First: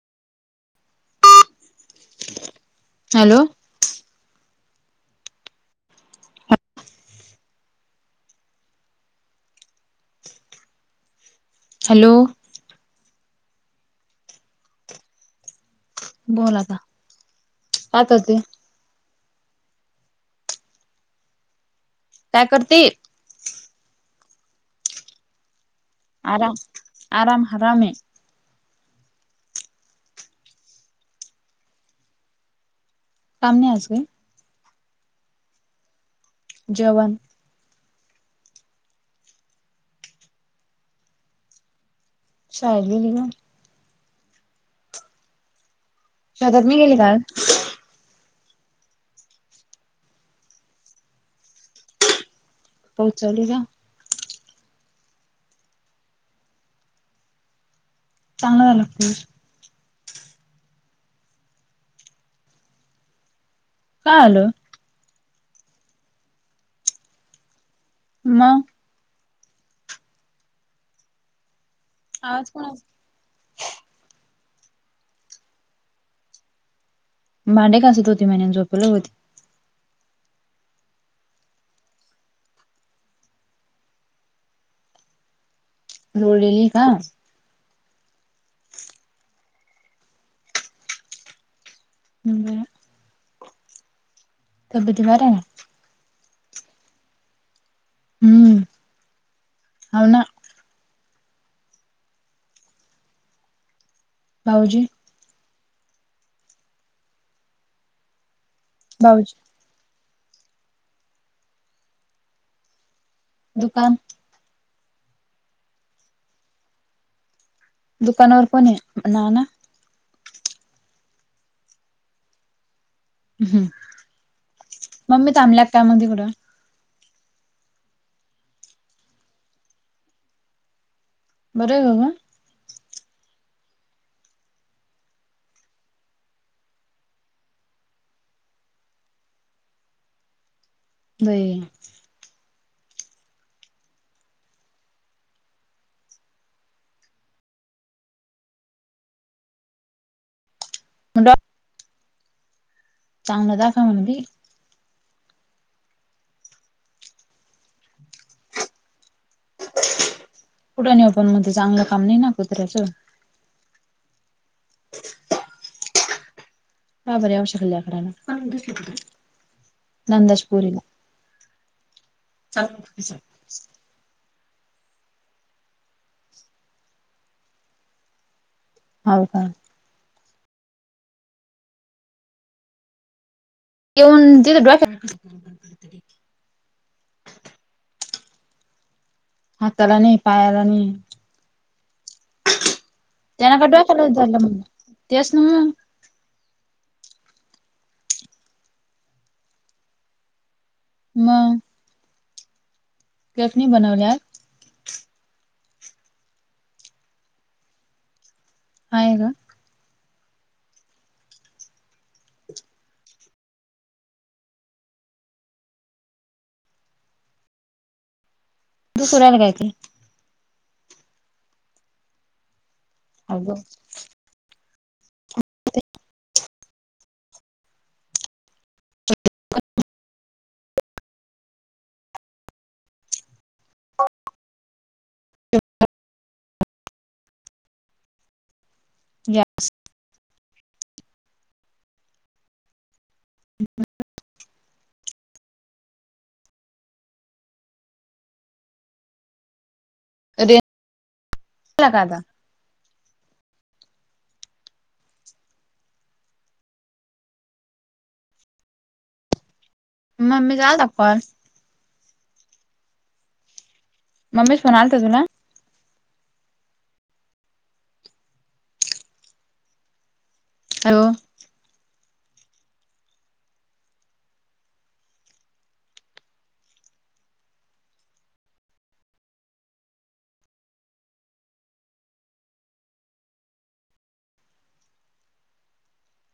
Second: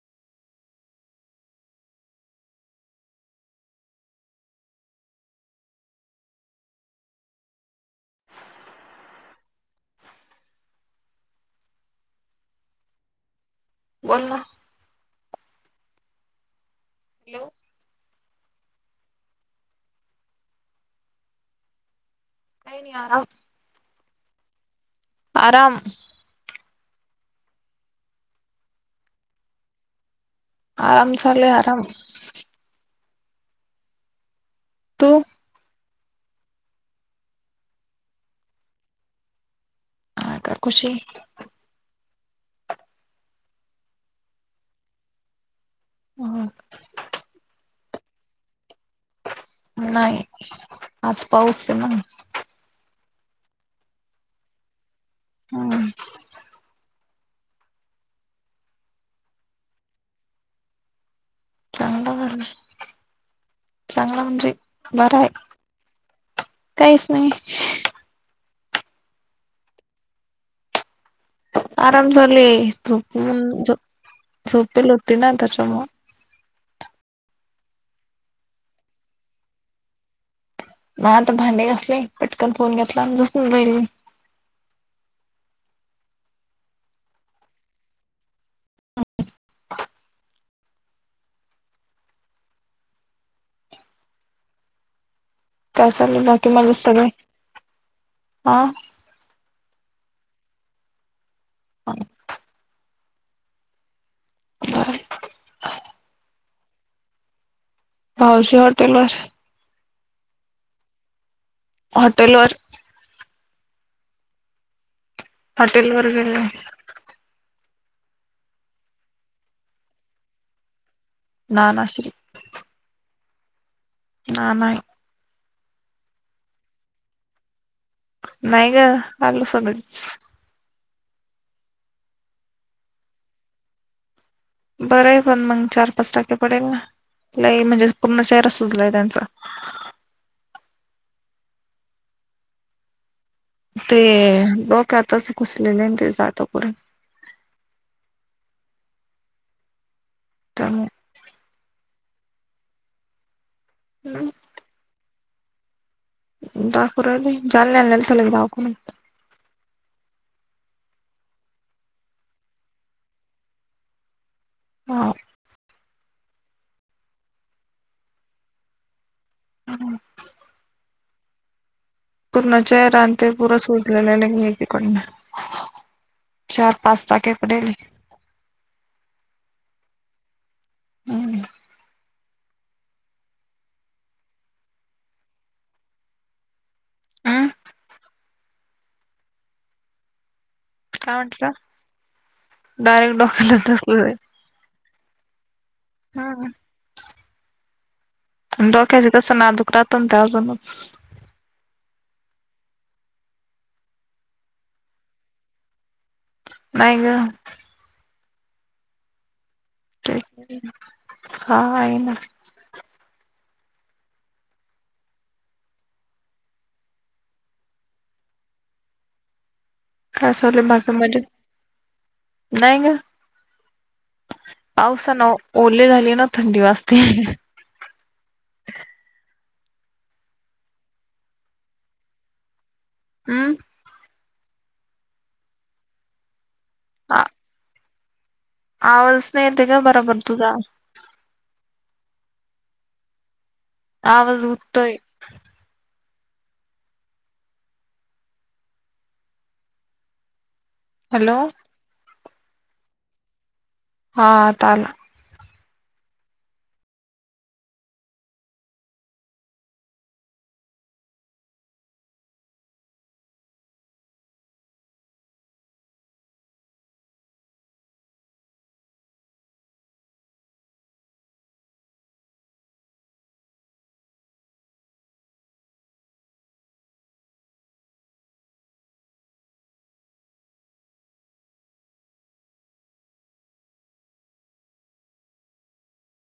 hello hello बोल ना बला आता हॅलो कातते काय करतील ह फराम आरा आराम हराम य आराम झाले आराम कामने आजगे तो जेवण ह का खुशी शाळेत गेली ग शतात मी गेली का नाही आज पाऊस ना पाऊस चालुय का हम चांगलं झाला पाऊस चांगला झाला चांगला काय आलं म्हणजे बरा आहे काहीच नाही मग आराम आवाज चालुय कोणाचा झोपून झोपेल होते ना त्याच्यामुळ भांडे घासत होती म्हणे झोपलं होती ना आता भांडे घासले पटकन फोन घेतला झोपुन राहिल लोडलेली का ह तब्येती बरे आहे काय चालूलं की मजेत सगळे हम्म हा हाव ना ह भाऊजी भाऊजी हॉटेल वर भाऊजी हॉटेल वर दुकान हॉटेल वर गेले दुकानावर कोण आहे नाना नानाश्री हम्म नाना ये ममी थांबल्यात काय मग तिकडं नाही ग आलो सगळीच बरं आहे का ग बरं आहे पण मग चार, पाच टाके पडेल ना लई म्हणजे पूर्ण चेहराच सुजलाय त्यांचा बई ते डोक्यातच घुसलेलेय ते जात कुठ त्यामुळे चांगलं दाख म्हण बी दाखू राहिले जालन्याला न्यायला चाललय दवाखान्यात कुठं न्यू पण मग ते चांगलं काम नाही ना कुत्र्याचं ह हा बर्यावश्य लेकराला नंदच्या पोरीला पूर्ण चेहरा आणि ते पुरं सोजलेलं एकीकडन चार, पाच टाके पडेले हाव का हम् ये उंदीर गप हम्म हाताला नाही पायाला नाही का म्हटल डायरेक्ट डॉ त्यांना प डोक्यालाच झालं म्हण तेच ना मग हा डोक्याचे कसं नाजूक राहतो ना ते अजूनच मंग चटणी बनवली आज नाही ग आहे ग हा आहे ना दुखू राहील काय त्ये का चाललय बाकी मजेत नाही ग अग पाऊसा ना ओले झाली ना थंडी वाजते हम् आ आवाज या नाई येते ग बराबर तुझा ह आवाज उत्तोय रें हॅलो आला का आता हा आता आला मम्मी चा आलता का फोन मम्मीच फोन आलता तुला हॅलो